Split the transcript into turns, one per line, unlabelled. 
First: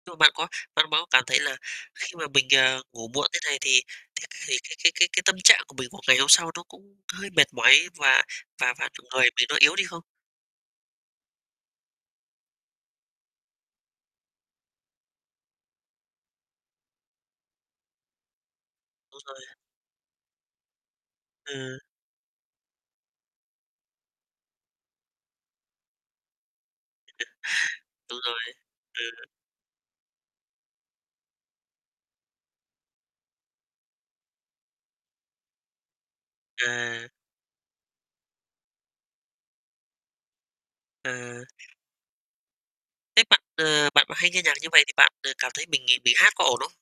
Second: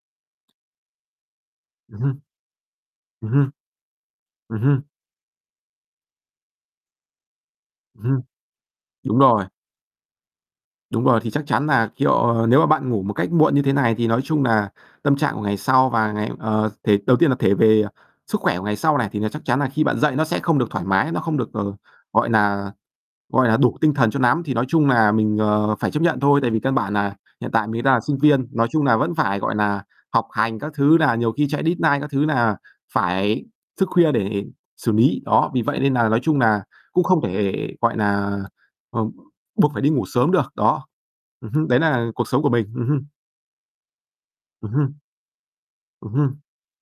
Nhưng mà bạn có bạn có cảm thấy là
Ừm
khi
hưm.
mà mình, ờ, ngủ muộn
Ừm
thế
hưm.
này thì thì thì
Ừm
cái
hưm.
cái cái cái tâm trạng của mình một ngày hôm sau nó cũng hơi mệt mỏi
Ừm hưm.
và và và đồng
Đúng
thời
rồi.
mình nó yếu đi không?
Đúng rồi. Thì chắc chắn là, kiểu, nếu mà bạn ngủ một cách muộn như thế này thì nói chung nà tâm trạng của ngày sau và ngày ờ, thể đầu tiên là thể về sức khỏe của ngày sau này, thì
Đúng
là chắc
rồi.
chắn là khi bạn dậy nó sẽ không được thoải mái, nó không được, ờ,
Ừ.
gọi nà gọi là đủ tinh thần cho nắm. Thì nói chung nà mình, ờ, phải chấp nhận thôi, tại vì căn bản nà hiện tại mình đang sinh
Đúng
viên.
rồi,
Nói chung nà vẫn
ừ.
phải, gọi nà, học hành các thứ, nà nhiều khi chạy deadline các thứ nà phải thức khuya để xử lý. Đó, vì vậy nên nà nói chung nà cũng
À.
không thể, gọi nà, ờ, buộc phải đi ngủ sớm được, đó.
À.
Ừm hứm, đấy nà cuộc sống của mình. Ừm hưm.
Thế bạn, ờ, bạn hay nghe nhạc như
Ừm
vầy
hưm.
thì bạn, ờ, cảm thấy mình
Ừm
bị hát
hưm.
có ổn không?